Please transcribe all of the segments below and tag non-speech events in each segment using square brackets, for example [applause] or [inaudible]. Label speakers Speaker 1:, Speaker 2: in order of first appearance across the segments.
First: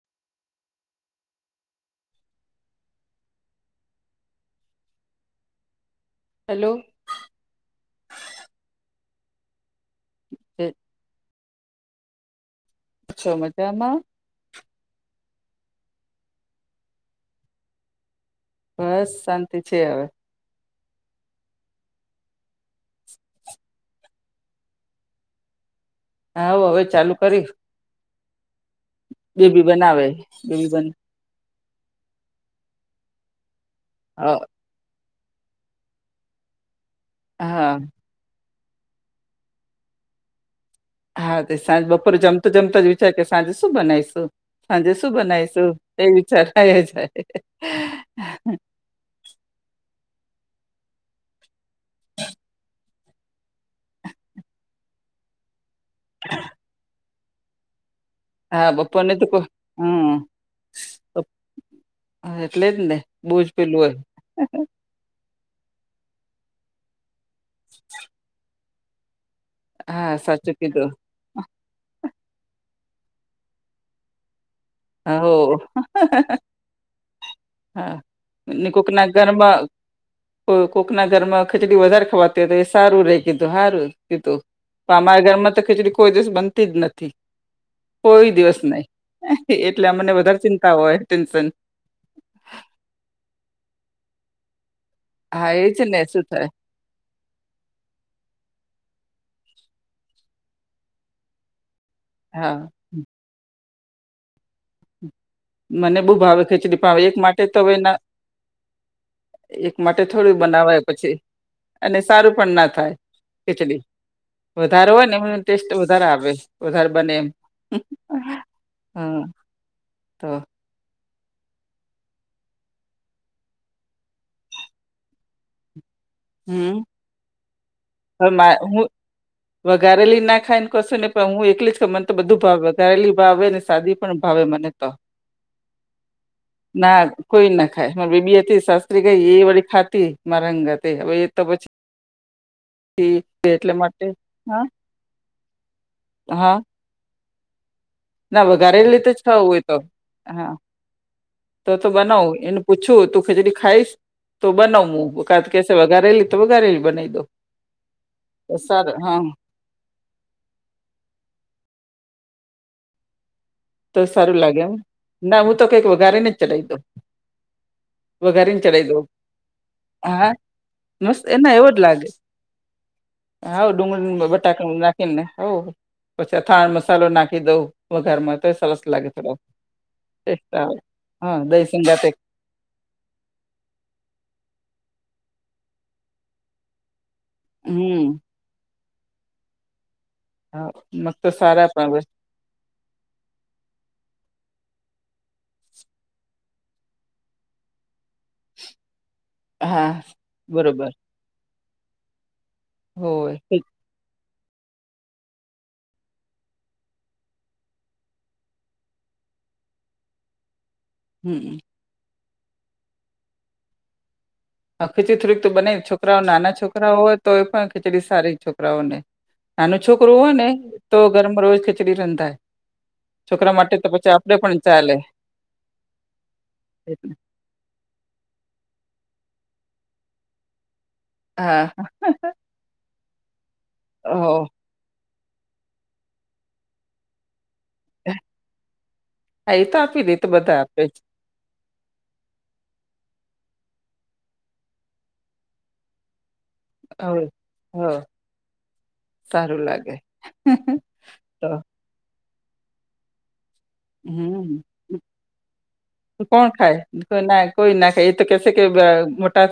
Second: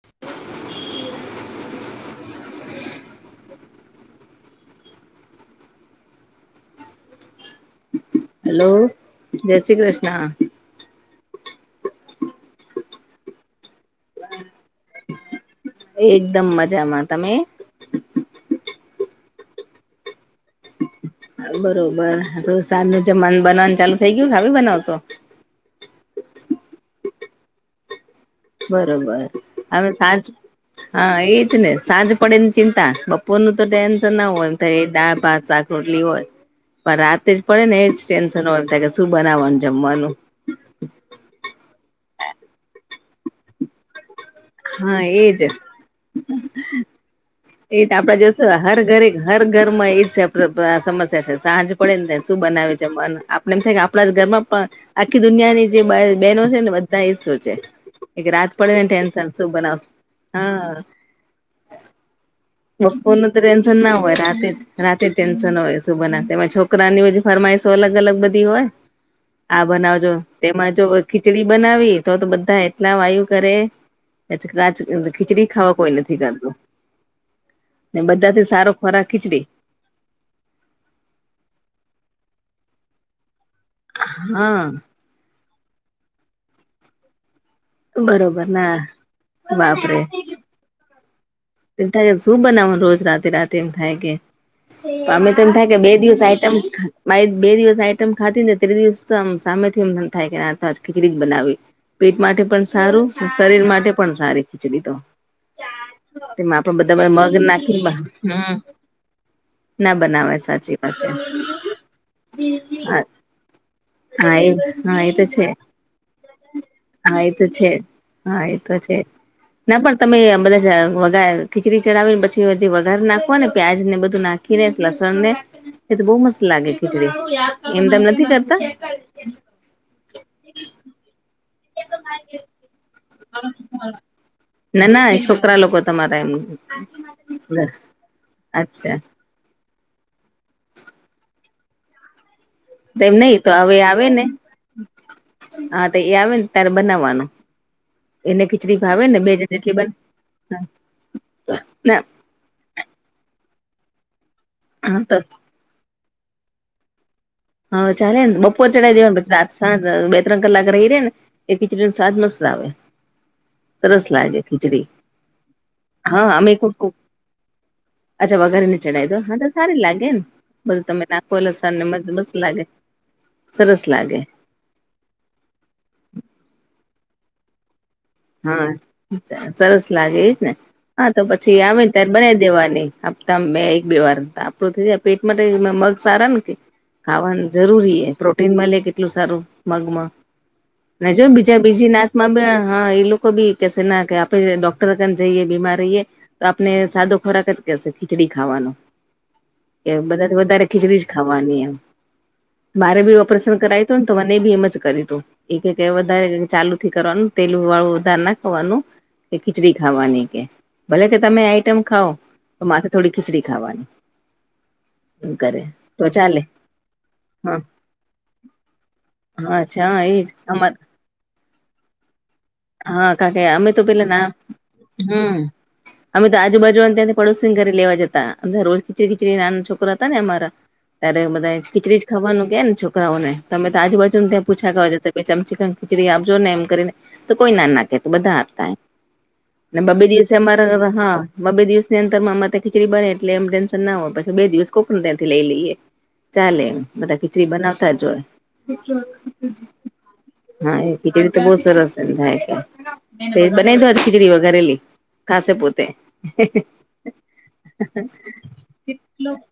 Speaker 1: [inaudible]
Speaker 2: હાલો.
Speaker 1: Hello, Jai Shri Krishna.
Speaker 2: [inaudible] છે મજામાં?
Speaker 1: એકદમ મજામાં, તમે?
Speaker 2: બસ, શાંતિ છે હવે.
Speaker 1: બરોબર, હ સાજનું જમવાનું બનાવનું ચાલુ થઈ ગયું કે હવે બનાવશો?
Speaker 2: હા, હ હવે ચાલુ કરીશ.
Speaker 1: બરોબર, હવે
Speaker 2: બનાવે
Speaker 1: સાંજ
Speaker 2: બેબી બન
Speaker 1: હા એ જ ને સાંજ પડે ને ચિંતા, બપોરનું તો ટેન્શન ના હોય એ દાળ, ભાત, શાક, રોટલી હોય. પણ રાતે જ પડે ને
Speaker 2: હા
Speaker 1: એ જ ટેન્શન હોય થાય કે શું બનાવવાનું જમવાનું?
Speaker 2: હા તે સાંજ બપોરે જમતો જમતો જ વિચાર કે સાંજે શું બનાવીશું, સાંજે
Speaker 1: હા
Speaker 2: શું
Speaker 1: એજ
Speaker 2: બનાવીશું? એવુ વિચાર ખાએ જાય.
Speaker 1: એ આપડે જોઈશું હર ઘરે હર ઘર માં એજ [unintelligible] સમસ્યા છે સાંજ પડે ને શું બનાવે જમવાનું. આપડ એમ થાય કે આપણા ઘરમાં પણ આખી દુનિયાની જે બહેનો છે ને બધા એ જ સોચે. એક રાત
Speaker 2: હા
Speaker 1: પડેને
Speaker 2: બપોરને તો
Speaker 1: ટેન્શન
Speaker 2: કો
Speaker 1: શું બનાવશું હા
Speaker 2: અહ
Speaker 1: બપોરનું તો ટેન્શન ના હોય રાતે રાતે ટેન્શન હોય સુભના તેમાં છોકરાની બધી ફરમાઈશો અલગ અલગ બધી હોય આ બનાવજો
Speaker 2: હા સાચું
Speaker 1: તેમાં જો
Speaker 2: કીધું
Speaker 1: ખીચડી બનાવી તો તો બધા એટલા વાયુ કરે [unintelligible]
Speaker 2: હો
Speaker 1: ખિચડી ખાવા કોઈ નથી જાતું
Speaker 2: હા ને
Speaker 1: સારો
Speaker 2: કોકના
Speaker 1: ખોરાક ખીચડી
Speaker 2: ઘરમાં કો કોકના ઘર માં ખીચડી વધારે ખવાતી હોય તો એ સારું રે કીધું સારું કીધું
Speaker 1: હા
Speaker 2: મારા ઘરમાં તો ખીચડી કોઈ દિવસ બનતી જ નથી. કોઈ
Speaker 1: બરોબર
Speaker 2: દિવસ
Speaker 1: ના
Speaker 2: નહી એટલે
Speaker 1: બાપરે
Speaker 2: અમને વધારે ચિંતા હોય, ટેન્શન
Speaker 1: એમ થાય શું બનાવવાનું રોજ રાતેે રાતેે એમ થાય કે અમે તો એમ
Speaker 2: હા એ
Speaker 1: થાય કે
Speaker 2: છે
Speaker 1: બે
Speaker 2: ને
Speaker 1: દિવસ
Speaker 2: શું થાય
Speaker 1: આઈટમ બે દિવસ આઈટમ ખાતી ને ત તીજા દિવસ આમ સામે થીમ થાય કે ખીચડી જ બનાવી પેટ માટે
Speaker 2: હા
Speaker 1: પણ સારું શરીર માટે પણ સારી ખીચડી તો
Speaker 2: મને બહું ભાવે
Speaker 1: તેમાં આપડે
Speaker 2: ખીચડી પણ
Speaker 1: બધા
Speaker 2: એક
Speaker 1: મગ
Speaker 2: માટે તો હવે તો
Speaker 1: નાખીને
Speaker 2: ના
Speaker 1: હમ
Speaker 2: એક
Speaker 1: ના
Speaker 2: માટે
Speaker 1: બનાવે
Speaker 2: થોડું
Speaker 1: સાચી
Speaker 2: બનાવાય
Speaker 1: વાત છે
Speaker 2: પછી અને સારું પણ ના થાય ખીચડી
Speaker 1: હા એ
Speaker 2: વધારે
Speaker 1: હા
Speaker 2: હોય ને
Speaker 1: એ તો
Speaker 2: એમ
Speaker 1: છે
Speaker 2: ટેસ્ટ વધારે આવે વધારે બને
Speaker 1: હા
Speaker 2: એમ
Speaker 1: એ તો છે જ. હા એ તો છે
Speaker 2: હા
Speaker 1: ના પણ તમે
Speaker 2: તો
Speaker 1: બધા જા વગાર ખીચડી ચડાવી ને પછી બધી વઘાર નાખો ને પ્યાજ ને બધું નાખીને લસણ ને એ તો બહુ મસ્ત લાગે ખીચડી એમ તમને
Speaker 2: માર હું વઘારેલી ના ખાઈને કશું નઈ પણ હું એકલી છું મને તો બધું ભાવે વઘારેલી ભાવે ને સાદી પણ ભાવે મને
Speaker 1: ના
Speaker 2: તો,
Speaker 1: ના છોકરા લોકો તમારા એમ
Speaker 2: ના કોઈ ના ખાય મારી બેબી હતી
Speaker 1: અચ્છા
Speaker 2: શાસ્ત્રી ગઈ એ વાળી ખાતી મારા હંગાતે હવે એ તો પછી
Speaker 1: તેમ નહિ તો
Speaker 2: એટલે
Speaker 1: હવે એ આવે
Speaker 2: માટે
Speaker 1: ને
Speaker 2: હા
Speaker 1: હા તો એ આવે ને
Speaker 2: હા
Speaker 1: ત્યારે બનાવવાનું એને
Speaker 2: ના
Speaker 1: ખીચડી
Speaker 2: વઘારેલી
Speaker 1: ભાવે
Speaker 2: તો જ
Speaker 1: ને બે જણ
Speaker 2: ખાઉં
Speaker 1: જેટલી
Speaker 2: હા તો તો
Speaker 1: ના
Speaker 2: બનાવું એનું પૂછું તું ખેચડી ખાઈશ તો
Speaker 1: હા તો
Speaker 2: બનાવું કા કે વઘારેલી તો વઘારેલી બનાવી દઉં
Speaker 1: હા ચાલે ને બપોર ચડાવી દેવાનું પછી રા સાજ બે ત્રણ કલાક રહી રે ને એ ખીચડીનો સ્વાદ મસ્ત આવે.
Speaker 2: તો
Speaker 1: સરસ
Speaker 2: સારું
Speaker 1: લાગે
Speaker 2: એમ
Speaker 1: ખીચડી
Speaker 2: ના હું તો કંઈક
Speaker 1: હા
Speaker 2: વઘારીને જ
Speaker 1: અમે
Speaker 2: ચડાવી દઉં
Speaker 1: અચ્છા વઘારીને
Speaker 2: ચડાવી દઉં
Speaker 1: ચઢાય તો હા તો સારી લાગે ને
Speaker 2: હા
Speaker 1: બધું તમે નાખો એટલે મસ્ત લાગે
Speaker 2: હઓ
Speaker 1: સરસ લાગે
Speaker 2: ડુંગળીને [unintelligible] [unintelligible] નાખીને હઓ પછી અથાણાનો મસાલો નાખી દઉં વઘારમાં તો
Speaker 1: હા
Speaker 2: સરસ લાગે થોડો
Speaker 1: સરસ લાગે એજ ને
Speaker 2: ટેસ્ટ આવે
Speaker 1: હા તો પછી
Speaker 2: દહીં
Speaker 1: આવે ત્યારે
Speaker 2: સંગાતે
Speaker 1: જ બનાવ દેવાની હપ્તા માં બે એક બે વાર આપડું પેટ માટે મગ સારા ને કે ખાવાનું જરૂરી
Speaker 2: હમ
Speaker 1: એ પ્રોટીન મળે કેટલું સારું મગમાં
Speaker 2: હા મગ
Speaker 1: ના જો
Speaker 2: તો
Speaker 1: બીજા
Speaker 2: સારા પણ
Speaker 1: બીજી
Speaker 2: હવે
Speaker 1: નાત માં બ હા એ લોકો બી કેશે ના કે આપડે ડોક્ટર ને જઈએ બીમાર રહીએ તો આપને સાદો ખોરાક જ કેસે ખીચડી ખાવાનું એ
Speaker 2: હા
Speaker 1: બધા વધારે
Speaker 2: બરોબર
Speaker 1: ખીચડી જ ખાવાની એમ મારે બી
Speaker 2: હોય
Speaker 1: ઓપરેશન કરાયુ હતું ને તો મને બી એમ જ કર્યું હતું એ વધારે ચાલુ થી કરવાનું તેલું વાળું વધારે ના ખાવાનું કે ખીચડી ખાવાની કે ભલે કે તમે
Speaker 2: હમ
Speaker 1: આઈટમ ખાઓ તો માથે થોડી ખીચડી ખાવાની
Speaker 2: આ ખીચડી
Speaker 1: એમ
Speaker 2: થોડીક તો
Speaker 1: કરે
Speaker 2: બનાવી
Speaker 1: તો
Speaker 2: છોકરાઓ
Speaker 1: ચાલે
Speaker 2: નાના છોકરાઓ હોય તો એ
Speaker 1: હા
Speaker 2: પણ ખીચડી સારી છોકરાઓને
Speaker 1: હા
Speaker 2: નાનું
Speaker 1: અચ્છા હા
Speaker 2: છોકરું
Speaker 1: એજ
Speaker 2: હોય ને
Speaker 1: અમા
Speaker 2: તો ગરમ રોજ ખીચડી રંધાય
Speaker 1: હા કા કે
Speaker 2: છોકરા
Speaker 1: અમે
Speaker 2: માટે
Speaker 1: તો પેલા
Speaker 2: પછી
Speaker 1: ના
Speaker 2: આપડે પણ ચાલે
Speaker 1: હમ્મ અમે તો આજુબાજુને
Speaker 2: એટલે
Speaker 1: ત્યાંથી પડોશ ફિંગરે લેવા જતા. અને રોજ ખીચડી ખીચડી નાના છોકરા હતા ને અમારા ત્યારે બધા
Speaker 2: હા
Speaker 1: ખીચડી જ ખાવાનું જ કેને છોકરાઓને. તમે તો આજુબાજુને
Speaker 2: ઓ
Speaker 1: ત્યાં પૂછ છા કરવા જા ચમચી ખન ખીચડી આપજો ને એમ કરીને. તો કોઈ ના ના કેતુ બધા આપતા એમ.
Speaker 2: હા એ તો
Speaker 1: ને
Speaker 2: આપી
Speaker 1: બબે
Speaker 2: દે એ તો
Speaker 1: દિવસે
Speaker 2: બધા આપે
Speaker 1: અમારા
Speaker 2: જ
Speaker 1: હા બબે દિવસની અંતરમાં અમારી ત્યાં ખીચડી બને એટલે એમ ટેન્શન ના હોય. પછી બે દિવસ કોક ને ત્યાંથી લઈ લઈએ. ચાલે એમ બધા
Speaker 2: હવે
Speaker 1: ખીચડી બનાવતા
Speaker 2: હ
Speaker 1: જ હોય.
Speaker 2: સારું લાગે
Speaker 1: હા એ ખીચડી તો બહુ સરસ એમ થાય તે. તે બનાયુ તું આજ ખીચડી
Speaker 2: હમ
Speaker 1: વઘારેલી? ખાશે પોતે
Speaker 2: કોણ ખાય? કોના કોઈ ના ખાય એ તો કેસે કે મોટા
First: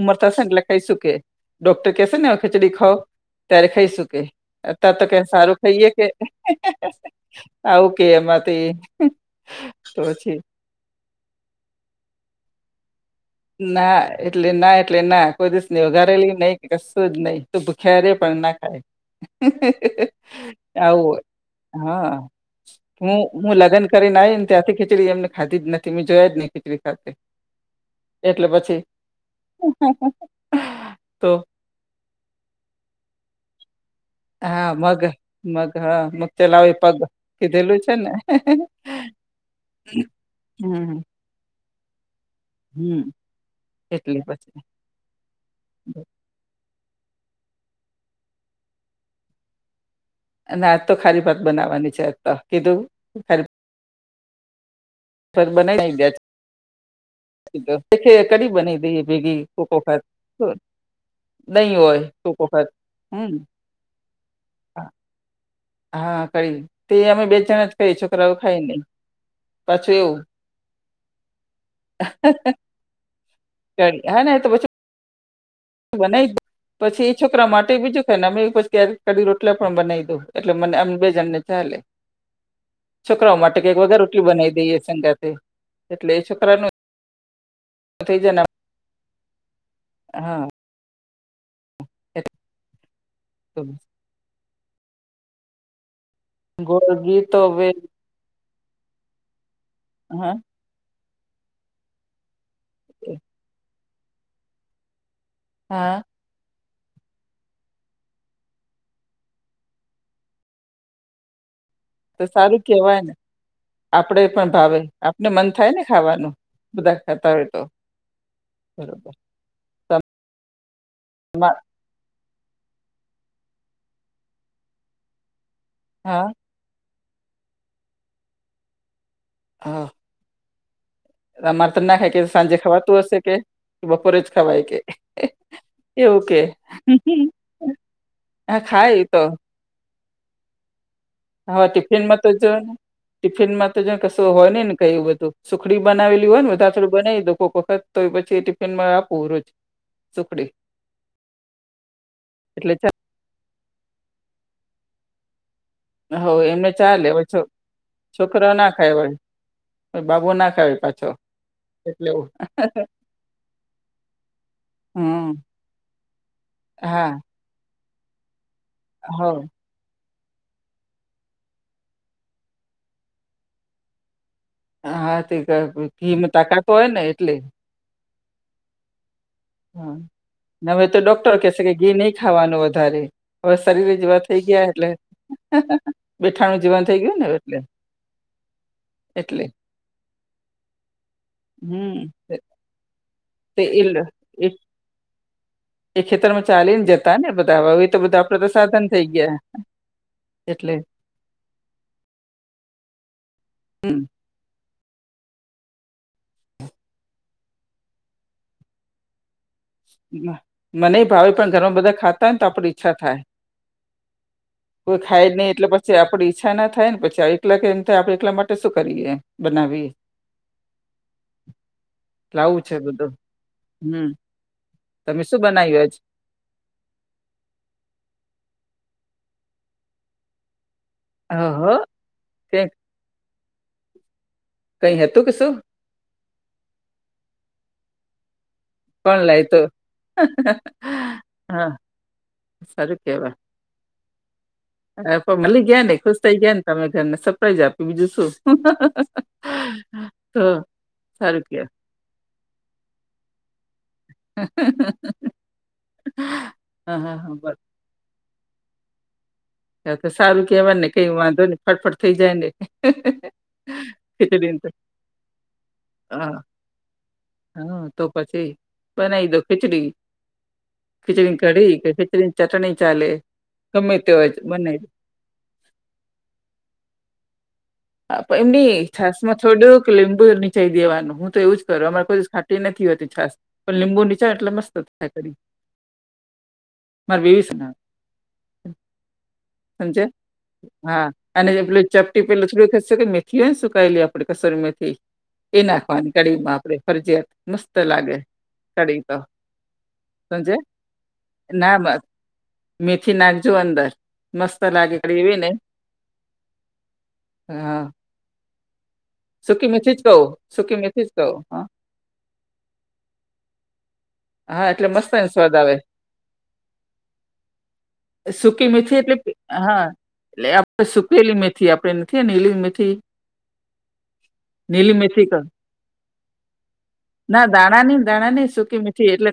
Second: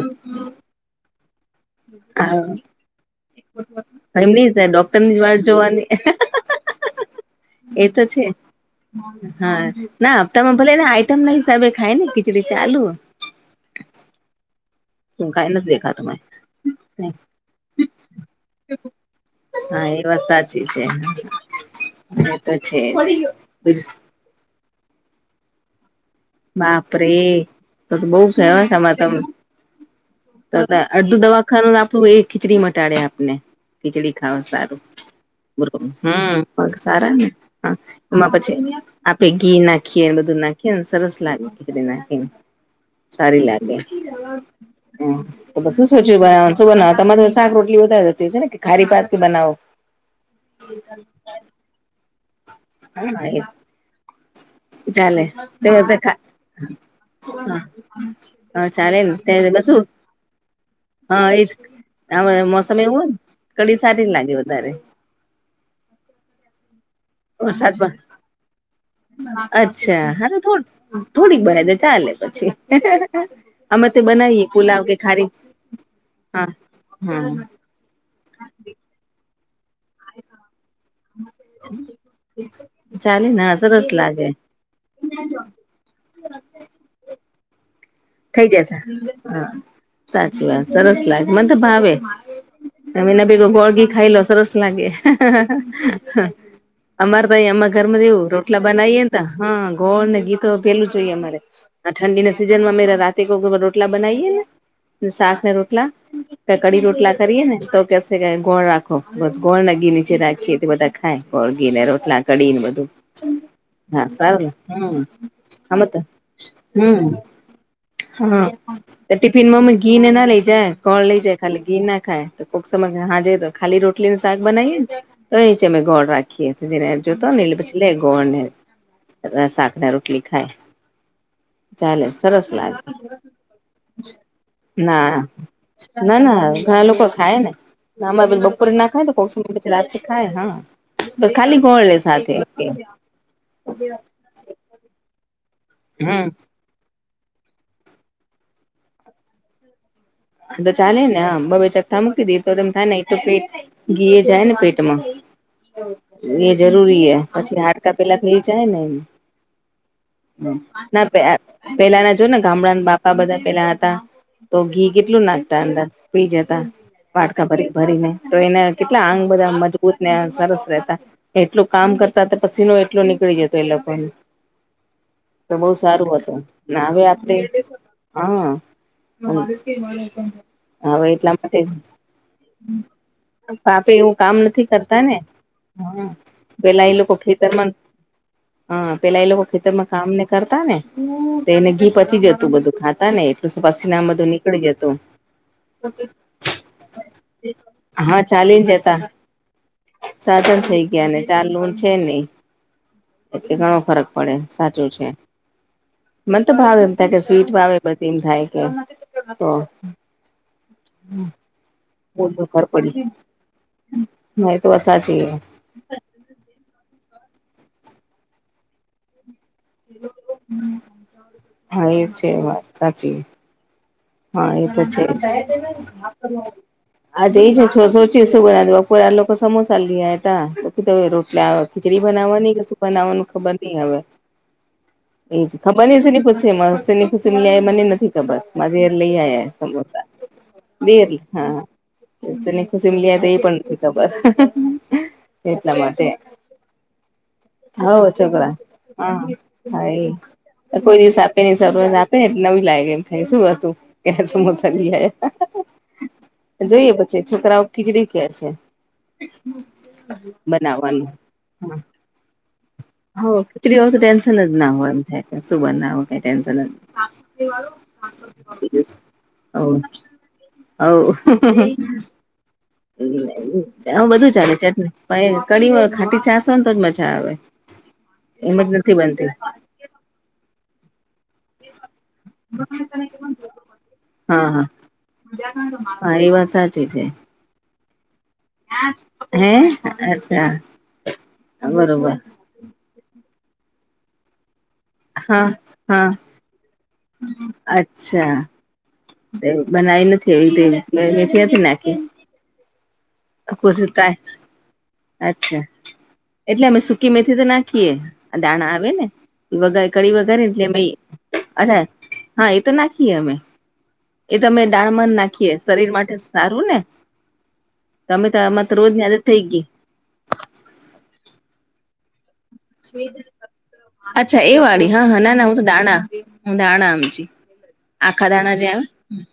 Speaker 2: ઉમર થશે ને એટલે ખાઈશું કે ડોક્ટર કેશે ને હવે ખીચડી ખાઓ. ત્યારે ખઈશું કે.
Speaker 1: એમની
Speaker 2: અત્યારે તો
Speaker 1: ડોક્ટરની
Speaker 2: કે
Speaker 1: જ
Speaker 2: કઈ
Speaker 1: વાટ
Speaker 2: સારું
Speaker 1: જોવાની
Speaker 2: ખઈએ કે.
Speaker 1: એ
Speaker 2: આવું
Speaker 1: તો
Speaker 2: કે
Speaker 1: છે
Speaker 2: અમાર તે
Speaker 1: હા
Speaker 2: તો
Speaker 1: ના
Speaker 2: પછી
Speaker 1: હપ્તામાં ભલે ને આઈટમના હિસાબે ખાય ને ખીચડી ચાલુ હહ.
Speaker 2: ના. એટલે ના એટલે ના
Speaker 1: શું કઈ
Speaker 2: કોઈ દિવસ
Speaker 1: નથી
Speaker 2: નહીં.
Speaker 1: દેખાતું
Speaker 2: વઘારેલી
Speaker 1: મને
Speaker 2: નહી કે કશું જ નહી તે ભૂખ્યા રે પણ ના ખાય.
Speaker 1: હા એ વાત સાચી છે
Speaker 2: આવું હોય. હા
Speaker 1: એ તો છે
Speaker 2: હું હું લગ્ન કરીને આઈને ત્યાંરથી ખીચડી એમને ખાધી જ નથ થી મેં જોયા જ નઈ ખીચડી ખાતે.
Speaker 1: બાપરે તો તો બઉ
Speaker 2: એટલે
Speaker 1: કેવાય
Speaker 2: પછી
Speaker 1: તમારું તો આમ. તોતા અડધું
Speaker 2: તો
Speaker 1: દવાખાનું આપણું એ ખીચડી મટાડે આપને. ખીચડી ખાવા
Speaker 2: હા
Speaker 1: સારું.
Speaker 2: મગ મગ
Speaker 1: બરાબર
Speaker 2: હા
Speaker 1: હમ
Speaker 2: ચલાવે
Speaker 1: મગ
Speaker 2: પગ
Speaker 1: સારા ને હા
Speaker 2: કીધેલું છે ને
Speaker 1: એમાં પછી આપ પે ઘી નાખીએ ને બધું નાખીએ ને
Speaker 2: હમ
Speaker 1: સરસ લાગે ખીચડી નાખીને.
Speaker 2: હમ
Speaker 1: સારી લાગે
Speaker 2: એટલે પછી
Speaker 1: હમ. તમે શું સોચ્યું બનાવાનું? શું બનાવો તમારે તો શાક રોટલી વધારે જતી હશે ને કે ખારીભાત કે બનાવો?
Speaker 2: ના આજ તો ખારીભાત બનાવાની છે આજ તો. કીધું ખારી
Speaker 1: ચાલે
Speaker 2: ભાત
Speaker 1: તે તો
Speaker 2: બનાવી દે
Speaker 1: ખા હા
Speaker 2: કીધું કઢી
Speaker 1: હા
Speaker 2: બનાવી
Speaker 1: ચાલે
Speaker 2: દઈએ
Speaker 1: ને
Speaker 2: ભેગી
Speaker 1: તે તો
Speaker 2: કોક
Speaker 1: શું
Speaker 2: વખત
Speaker 1: હા એજ.
Speaker 2: દહીં હોય કોક
Speaker 1: આ
Speaker 2: વખત
Speaker 1: મોસમ એવું હોય ને
Speaker 2: હમ
Speaker 1: કઢી સારી લાગે વધારે.
Speaker 2: હા કરી તે અમે બે જણા
Speaker 1: વરસાદ
Speaker 2: જ ખાઇએ
Speaker 1: પણ
Speaker 2: છોકરાઓ ખાય નહી. પાછું
Speaker 1: અચ્છા.
Speaker 2: એવું
Speaker 1: હારું તો થોડીક બનાવ દઈ તો ચાલે પછી. અમે તો
Speaker 2: કઢી હા ને એ
Speaker 1: બનાવીએ
Speaker 2: પછી
Speaker 1: પુલાવ કે ખારી
Speaker 2: બનાવી
Speaker 1: હા
Speaker 2: પછી એ
Speaker 1: હા
Speaker 2: છોકરાઓ માટે બીજું ખાય ને અમે પછી કઢી રોટલા પણ બનાઈ દઉં એટલે મને અમ બે જણ ને ચાલે.
Speaker 1: ચાલે
Speaker 2: છોકરાઓ
Speaker 1: ને
Speaker 2: માટે કંઈક
Speaker 1: સરસ
Speaker 2: વઘારેલી રોટલી
Speaker 1: લાગે
Speaker 2: બનાવી દઈએ સંગાતે. એટલે છોકરાનું
Speaker 1: થઈ જસે હા
Speaker 2: હા
Speaker 1: સાચી વાત. સરસ લાગ મન તો ભાવે. એમ એના ભેગો ગોળ ઘી ખાઈ લો સરસ લાગે.
Speaker 2: ગોળ ઘી
Speaker 1: અમારે તો એ
Speaker 2: હવે
Speaker 1: આમાં ઘરમાં તો એવું રો ટલા બનાઈએ ને તા હા ગોળ ને
Speaker 2: હા
Speaker 1: ઘીતો પેલું જોઈએ અમારે. આ ઠંડીના સીઝનમાં રાતે કોક રોટલા બનાઈને શાક ને રોટલા.
Speaker 2: હા
Speaker 1: કઢી રોટલા કરીએ ને તો કેશે કે ગોળ રાખો. બસ ગોળ ને ઘી નીચે રાખીએ તે બધા ખાય. ગોળ ઘી ને રોટ
Speaker 2: તો સારું કેવાય ને.
Speaker 1: હા
Speaker 2: આપણે
Speaker 1: સારું
Speaker 2: પણ
Speaker 1: ને
Speaker 2: ભાવે.
Speaker 1: હમ
Speaker 2: આપને મન થાય
Speaker 1: આમ
Speaker 2: ને
Speaker 1: તો
Speaker 2: ખાવાનું બધા
Speaker 1: હમ
Speaker 2: ખાતા હોય તો.
Speaker 1: હા તે
Speaker 2: બરોબર
Speaker 1: ટિફિનમાં અમે ઘીને ના લઈ જાય. ગોળ લઈ જાય
Speaker 2: તમા
Speaker 1: ખાલી ઘી ના ખાય. તો કોક સમય સાંજે તો ખાલી રોટલીને શાક બનાવીએ ને. તો એ છે અમે ગોળ
Speaker 2: હા
Speaker 1: રાખીએ જેને જોતો હોય ને એટલે પછી લે ગોળ ને શાકને
Speaker 2: હા
Speaker 1: રોટ ઘી ખાય.
Speaker 2: અમારે તો ના
Speaker 1: ચાલે
Speaker 2: ખાય કેય
Speaker 1: સરસ
Speaker 2: સાંજે
Speaker 1: લાગે
Speaker 2: ખવાતું હશે કે બપોરે જ ખવાય કે.
Speaker 1: ના ના
Speaker 2: એવું કે
Speaker 1: ના ઘણા લોકો ખાય ને અમારે બપોરે ના ખાય તો [inaudible] રાતે ખાય હા તો ખાલી
Speaker 2: હવે
Speaker 1: ગોળ લે
Speaker 2: ટિફિનમાં તો
Speaker 1: સાથે.
Speaker 2: જો ને ટિફિનમાં જો કશું તો હોય ને કયું બધું સુખડી
Speaker 1: હમ
Speaker 2: બનાવેલી હોય ને બધા સુખડી બનાવી દવ કોઈક વખત તો એ પછી ટિફિનમાં આપું રોજ. સુખડી
Speaker 1: તો ચાલે ને આમ બબે ચખ્થા મૂકી દેવ તો
Speaker 2: એટલે
Speaker 1: ખાય ને એટલું તો પેટમાં ઘીએ જાય ને પેટમાં.
Speaker 2: હ
Speaker 1: એ
Speaker 2: એમને
Speaker 1: જરૂરી
Speaker 2: ચાલે
Speaker 1: છે
Speaker 2: હવે
Speaker 1: હે પછી હાડકા પેલા થઈ
Speaker 2: છોકરા
Speaker 1: જાય
Speaker 2: ના
Speaker 1: ને
Speaker 2: ખાય
Speaker 1: એમ.
Speaker 2: વળી બાબુ ના ખાય
Speaker 1: ના
Speaker 2: પાછો
Speaker 1: પે અહ પેલા
Speaker 2: એટલે
Speaker 1: ના
Speaker 2: એવું
Speaker 1: જોને ગામડાના બાપા બધા હતા તો ઘી કેટલું
Speaker 2: હમ
Speaker 1: નાખતા અંદર પી જાતા
Speaker 2: હા
Speaker 1: વાટકા ભરી ભરીને તો એને કેટલા અંગ
Speaker 2: હવ
Speaker 1: બધા મજ ને સરસ રહેતા એટલું કામ કરતા હતા પસીનો એટલો નીકળી જતો એ લોકોને.
Speaker 2: હા તે ક
Speaker 1: તો બહુ સારું
Speaker 2: ઘીમાં
Speaker 1: હતું
Speaker 2: તાકાત
Speaker 1: ને
Speaker 2: હોય
Speaker 1: હવે આપણે
Speaker 2: એટલે
Speaker 1: હા તે
Speaker 2: હ
Speaker 1: મને પણ
Speaker 2: તો
Speaker 1: હવે
Speaker 2: ડોક્ટર
Speaker 1: એટલા માટે
Speaker 2: કેશે કે ઘી નહી ખાવાનું વધારે હવે
Speaker 1: આપડે
Speaker 2: શરીર
Speaker 1: એવું
Speaker 2: જેવા
Speaker 1: કામ
Speaker 2: થઈ ગયા
Speaker 1: નથી
Speaker 2: એટલે
Speaker 1: કરતા ને. હા
Speaker 2: બેઠાણું જીવન
Speaker 1: પેલા એ
Speaker 2: થઈ
Speaker 1: લોકો
Speaker 2: ગયું ને એટલે
Speaker 1: ખેતરમાં હા પેલા એ લોકો
Speaker 2: એટલે
Speaker 1: ખેતરમાં કામ ને કરતા ને એને ઘી
Speaker 2: હમ
Speaker 1: પચી જતું બધું ખાત ને એટલું
Speaker 2: તે એ
Speaker 1: સુભાસીના બધુ નીકળી જતું
Speaker 2: એ ખેતર માં ચાલી ને જતા ને બધા હ એ તો બધા
Speaker 1: હા
Speaker 2: આપડા તો
Speaker 1: ચાલીને
Speaker 2: સાધન
Speaker 1: જતા
Speaker 2: થઈ ગયા.
Speaker 1: સાધન
Speaker 2: એટલે
Speaker 1: થઈ ગયા ને ચાલવું છે નહી પછી ઘણો
Speaker 2: હમ
Speaker 1: ફરક પડે. સાચું છે મને તો ભાવ એમ થાય કે સ્વીટ વાવે બધી એમ થાય કે હા તો
Speaker 2: મને ભાવે પણ ઘરમાં બધા ખાતા હોયને
Speaker 1: બોલું
Speaker 2: તો
Speaker 1: ખર
Speaker 2: આપડી ઈચ્છા
Speaker 1: પડી
Speaker 2: થાય.
Speaker 1: હા એ તો વાત
Speaker 2: કોઈ
Speaker 1: સાચી
Speaker 2: ખાઈ જ નહી એટલે જે આપડે ઈચ્છા ના થાય ને પછી એકલા કે એમ થાય આપડે એકલા માટે શું કરીએ. બનાવી
Speaker 1: હા એ
Speaker 2: લાવું
Speaker 1: વાત
Speaker 2: છે બધું
Speaker 1: સાચી
Speaker 2: હમ્મ.
Speaker 1: હા એ તો છેજ. આ એ જ છ સોચીશું બ બપોરા લોકો સમોસા લ હતા. રોટલી
Speaker 2: હ હ
Speaker 1: ખીચડી કે
Speaker 2: કઈ
Speaker 1: બનાવવાનું ખબર નહી હવે
Speaker 2: કઈ હતું કે
Speaker 1: એજ
Speaker 2: શું
Speaker 1: ખ બને શેની ખુશી મળશે શેની ખુશી આએ મને નથી ખબર. યાર લઈ
Speaker 2: કોણ લાય
Speaker 1: આયા
Speaker 2: તો
Speaker 1: સમોસા બેર હા શેની ખુશી મ
Speaker 2: સારું
Speaker 1: લ તો
Speaker 2: કેવાય
Speaker 1: એ પણ નથી જ ખબર
Speaker 2: હા પણ મળી
Speaker 1: એટલા
Speaker 2: ગયા ને
Speaker 1: માટે
Speaker 2: ખુશ થઈ ગયા ને તમે ઘરને સરપ્રાઈઝ આપી
Speaker 1: હવ
Speaker 2: બીજું શું
Speaker 1: છોકરા હા હા
Speaker 2: તો
Speaker 1: એ કોઈ દિવસ આપે
Speaker 2: સારું
Speaker 1: ની
Speaker 2: કેવાય
Speaker 1: સા રાત પેટ નવી લાગ એમ થાય શું હતું. ક્યા
Speaker 2: હા,
Speaker 1: સમોસા લઈ આયા જોઈએ
Speaker 2: હા,
Speaker 1: પછી
Speaker 2: હા, બસ.
Speaker 1: છોકરાઓ કીચડી કેહ છે.
Speaker 2: તો તો સારું
Speaker 1: [inaudible]
Speaker 2: કહેવાય ને કંઈ
Speaker 1: બનાવાનું
Speaker 2: વાંધો નહીં, ફટફટ થઈ જાય ને.
Speaker 1: હા કેટલી ઓર ટેન્શન જ
Speaker 2: ખીચડીન તો
Speaker 1: ના હોય એમ. ને શું બનાવો કે
Speaker 2: હા,
Speaker 1: ટેન્સન
Speaker 2: એ બનાઈ દો ખિચડી
Speaker 1: હવ
Speaker 2: ખિચડી ને કડી કે ખીચડી ને ચટણી.
Speaker 1: હ
Speaker 2: ચાલે, ગમે
Speaker 1: તેવું
Speaker 2: તે હોય
Speaker 1: બધું ચાલે
Speaker 2: બનાવી દો.
Speaker 1: ચટણી પણ કડી ખાટી ચાસો ને તો જ મજા આવે.
Speaker 2: હ પણ
Speaker 1: એમ જ
Speaker 2: એમની
Speaker 1: નથી
Speaker 2: છાસ
Speaker 1: બનતી
Speaker 2: માં થોડુંક લીંબુ નીચાઈ દેવાનું હું તો એવું જ કરું અમારે કોઈ તે નથી હોતી છાસ પણ લીંબુ નીછોડે
Speaker 1: હા
Speaker 2: એટલે
Speaker 1: હા
Speaker 2: મસ્ત થાય કઢી.
Speaker 1: હા એ વાત સાચી છે.
Speaker 2: મારી વીવસના
Speaker 1: હે
Speaker 2: સમજ્યા?
Speaker 1: અચ્છા બરોબર.
Speaker 2: થશે કે મેથી હોય સુકાયેલી આપે કસોરી મેથી
Speaker 1: હા
Speaker 2: એ
Speaker 1: હા
Speaker 2: નાખવાની કાઢી માં આપડે ફરજીયાત મસ્ત લાગે કઢી તો
Speaker 1: એવુ બનાવી નથી
Speaker 2: સમજે
Speaker 1: એવી હતી [unintelligible] ક્યાંથી
Speaker 2: ના મ
Speaker 1: નાખી
Speaker 2: મેથી નાખજો અંદર
Speaker 1: કોશિશ ટ્રાય
Speaker 2: મસ્ત લાગે [unintelligible]
Speaker 1: અચ્છા એટલે અમે મેથી તો
Speaker 2: હા
Speaker 1: નાખીએે દાણા આવે ને
Speaker 2: સૂકી
Speaker 1: વગા
Speaker 2: મેથી જ
Speaker 1: કડી
Speaker 2: કહું
Speaker 1: વઘારીએ એટલે
Speaker 2: સૂકી
Speaker 1: અમે
Speaker 2: મેથી જ કહું હા
Speaker 1: અછા હા એ તો નાખીએ અમે. એ ત અમે
Speaker 2: હા એટલે
Speaker 1: ડાળ માં
Speaker 2: મસ્ત એનો
Speaker 1: નાખીએ
Speaker 2: સ્વાદ આવે
Speaker 1: શરીર માટે સારું ને તમે તો આરે
Speaker 2: સૂકી
Speaker 1: તો
Speaker 2: મેથી
Speaker 1: રોજની
Speaker 2: એટલે
Speaker 1: આદત
Speaker 2: પે
Speaker 1: થઈ ગઈ.
Speaker 2: હા એટલે આપડે સુકેલી મેથી આપડે નથી નેલી મે
Speaker 1: અચ્છા એ વાળી
Speaker 2: નીલી
Speaker 1: હા હા
Speaker 2: મેથી
Speaker 1: ના
Speaker 2: કહું
Speaker 1: ના હું તો દાણા હું દાણા હમજી
Speaker 2: દાણા દાણા હી સુકી મીઠી એટલે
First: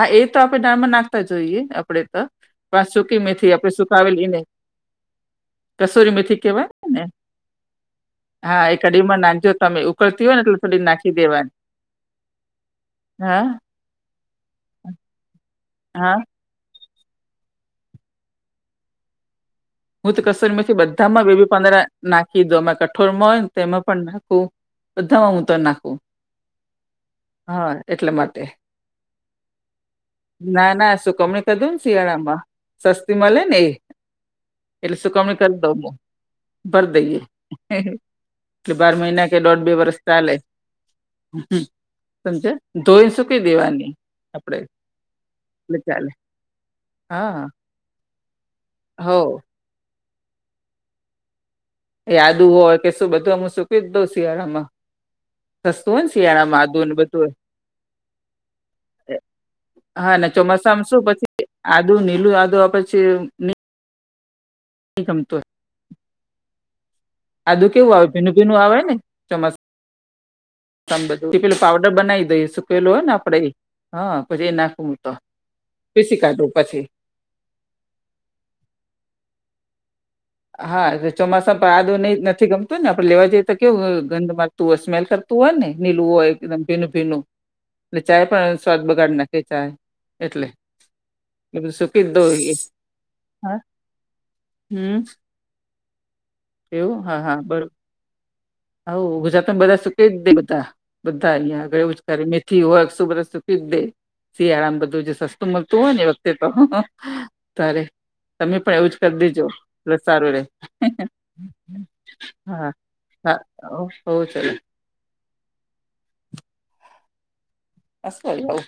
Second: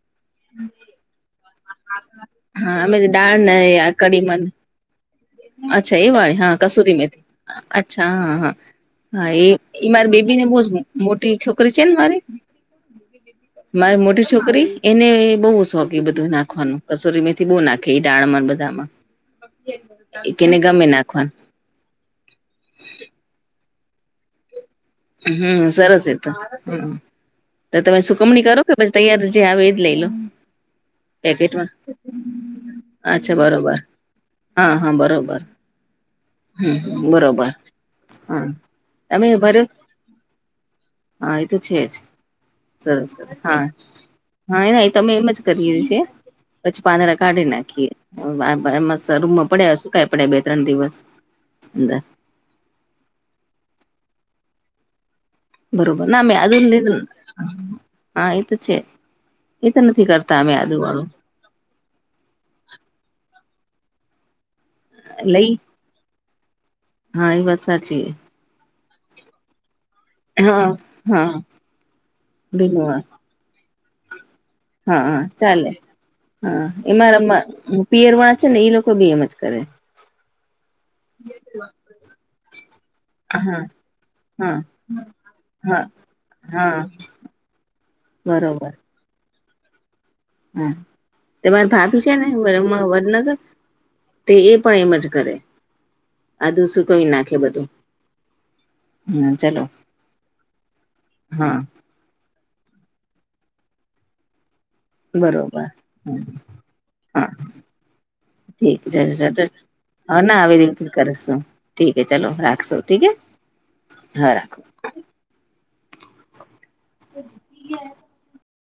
Speaker 2: હા એ તો આપડે દાળમાં નાખતા જોઈએ આપડે ત
Speaker 1: હા અમે તો ડાળ ને કડી માં અચ્છા એ
Speaker 2: કસૂરી મેથી
Speaker 1: વાળી
Speaker 2: કહેવાય
Speaker 1: કસૂરી
Speaker 2: ને
Speaker 1: મેથી અચ્છા હા હા
Speaker 2: એ કઢીમાં
Speaker 1: હા એ
Speaker 2: નાખજો તમે
Speaker 1: એ મારી
Speaker 2: ઉકળતી હોય
Speaker 1: બેબી ને બો
Speaker 2: એટલે
Speaker 1: જ
Speaker 2: થોડી નાખી
Speaker 1: મોટી
Speaker 2: દેવાની
Speaker 1: છોકરી છે ને મારી
Speaker 2: હા.
Speaker 1: મારી મોટી છોકરી એને બહુ શોખ એ
Speaker 2: હા
Speaker 1: બધું. નાખવાનું કસોરી મેથી બો નાખે ડાળમાં ને બધામાં.
Speaker 2: હું તો
Speaker 1: એને
Speaker 2: કસરમાંથી
Speaker 1: ગમે
Speaker 2: બધામાં
Speaker 1: નાખવાનું
Speaker 2: બેબી પાંદરા નાખી દો અમે કઠોરમાં હોય ને તેમાં પણ નાખું.
Speaker 1: હમ
Speaker 2: બધામાં હું તો
Speaker 1: હમ
Speaker 2: નાખું
Speaker 1: સરસ એ તો હમ
Speaker 2: હા
Speaker 1: તો તમે
Speaker 2: એટલા માટે
Speaker 1: સુકવણી કરો કે પછી તયાર જે આવે એ જ લઈ લો
Speaker 2: ના ના સુકવણી
Speaker 1: પેકેટમાં
Speaker 2: કરદુને શિયાળા માં સસ્તી
Speaker 1: અચ્છા
Speaker 2: મળે ને એ
Speaker 1: બરોબર હા હા
Speaker 2: એટલે સુકામણી
Speaker 1: બરોબર
Speaker 2: કરી દઉ
Speaker 1: હમ
Speaker 2: ભર
Speaker 1: હમ,
Speaker 2: દઈએ
Speaker 1: બરોબર હા
Speaker 2: એટલે બાર
Speaker 1: તમે
Speaker 2: મહિના કે દોઢ
Speaker 1: ભર્યો
Speaker 2: બે વરષ ચાલે
Speaker 1: હા એ તો છે જ
Speaker 2: સમજ ધોઈ
Speaker 1: સરસ સરસ
Speaker 2: સુકી
Speaker 1: હા
Speaker 2: દેવાની આપણે
Speaker 1: હા એ ના એ તમે એમ જ કરીએ
Speaker 2: એટલે
Speaker 1: છે
Speaker 2: ચાલે
Speaker 1: પછી પાંદરા કાઢી
Speaker 2: હા
Speaker 1: નાખીએ
Speaker 2: હો
Speaker 1: શરૂમાં પડે શુંકાય બે ત્રણ દિવસ
Speaker 2: યાદું હોય કે શું બધું અમું સુકી જ દઉં શિયાળામાં સસ્તું હોય
Speaker 1: બરોબર
Speaker 2: ને
Speaker 1: ના અમે
Speaker 2: શિયાળા આદુ ને
Speaker 1: લીધું
Speaker 2: બધું
Speaker 1: હા એ તો છે
Speaker 2: હોય
Speaker 1: એ તો નથી
Speaker 2: હા ને
Speaker 1: કરતા અમે આદુ
Speaker 2: ચોમાસામાં શું
Speaker 1: વાળું
Speaker 2: પછી? આદું નીલું આદુ પછી નહી [unintelligible]
Speaker 1: લઈ હા એ વાત
Speaker 2: આદું કેવું
Speaker 1: સાચી
Speaker 2: આવે ભીનું ભીનું આવેને ચોમાસ
Speaker 1: હા હા
Speaker 2: પેલું પાવડર બનાવી દઈએ
Speaker 1: બીનું
Speaker 2: સુકેલું હોયને આપડે હ પછી એના
Speaker 1: હા હા ચાલે હા એમાંરા પિયરવાળા છે ને એ લોકો બી એમ જ કરે
Speaker 2: હા એ ચોમાસા પણ આદું નથી ગમતુંને આપડે જઈએ તો
Speaker 1: હા
Speaker 2: કેવું
Speaker 1: હા
Speaker 2: મારતું સ્મેલ કર હોય ને
Speaker 1: હા
Speaker 2: નીલું હોય એકદમ
Speaker 1: હા
Speaker 2: ભીનું ભીનું અને ચાય પણ
Speaker 1: બરોબર
Speaker 2: સ્વાદ બગાડી નાખે ચાય એટલે
Speaker 1: હા
Speaker 2: એ
Speaker 1: તમારી
Speaker 2: બધું સુકી
Speaker 1: ભાભી છે
Speaker 2: જ
Speaker 1: ને
Speaker 2: દઉં
Speaker 1: વડનગર
Speaker 2: હા
Speaker 1: તે એ પણ
Speaker 2: હમ
Speaker 1: એમ જ કરે આધું
Speaker 2: એવું
Speaker 1: સુુંકવી
Speaker 2: હા
Speaker 1: નાખે
Speaker 2: હા બરોબર
Speaker 1: બધું
Speaker 2: હવ
Speaker 1: હમ
Speaker 2: ગુજરાતમાં
Speaker 1: ચલો
Speaker 2: બધા સુકે જ દે બધા બધા
Speaker 1: હા
Speaker 2: અહિયાં એવુજ મેથી હોય [unintelligible] દે શિયાળામાં બદ ધું જે સસ્તું
Speaker 1: બરોબર
Speaker 2: મળતું હોય ને વખતે તો
Speaker 1: હા
Speaker 2: તારે તમે પણ
Speaker 1: ઠીક
Speaker 2: એવું જ
Speaker 1: છે
Speaker 2: કરી દેજો પણ
Speaker 1: હ
Speaker 2: સારું
Speaker 1: ના
Speaker 2: રે
Speaker 1: આવી રીતે કરશું ઠીક હે ચલો
Speaker 2: હા
Speaker 1: રાખશો ઠીક હે
Speaker 2: હા હવ
Speaker 1: હા રાખો
Speaker 2: ચલો
Speaker 1: [inaudible]
Speaker 2: અસુ આવી જાય.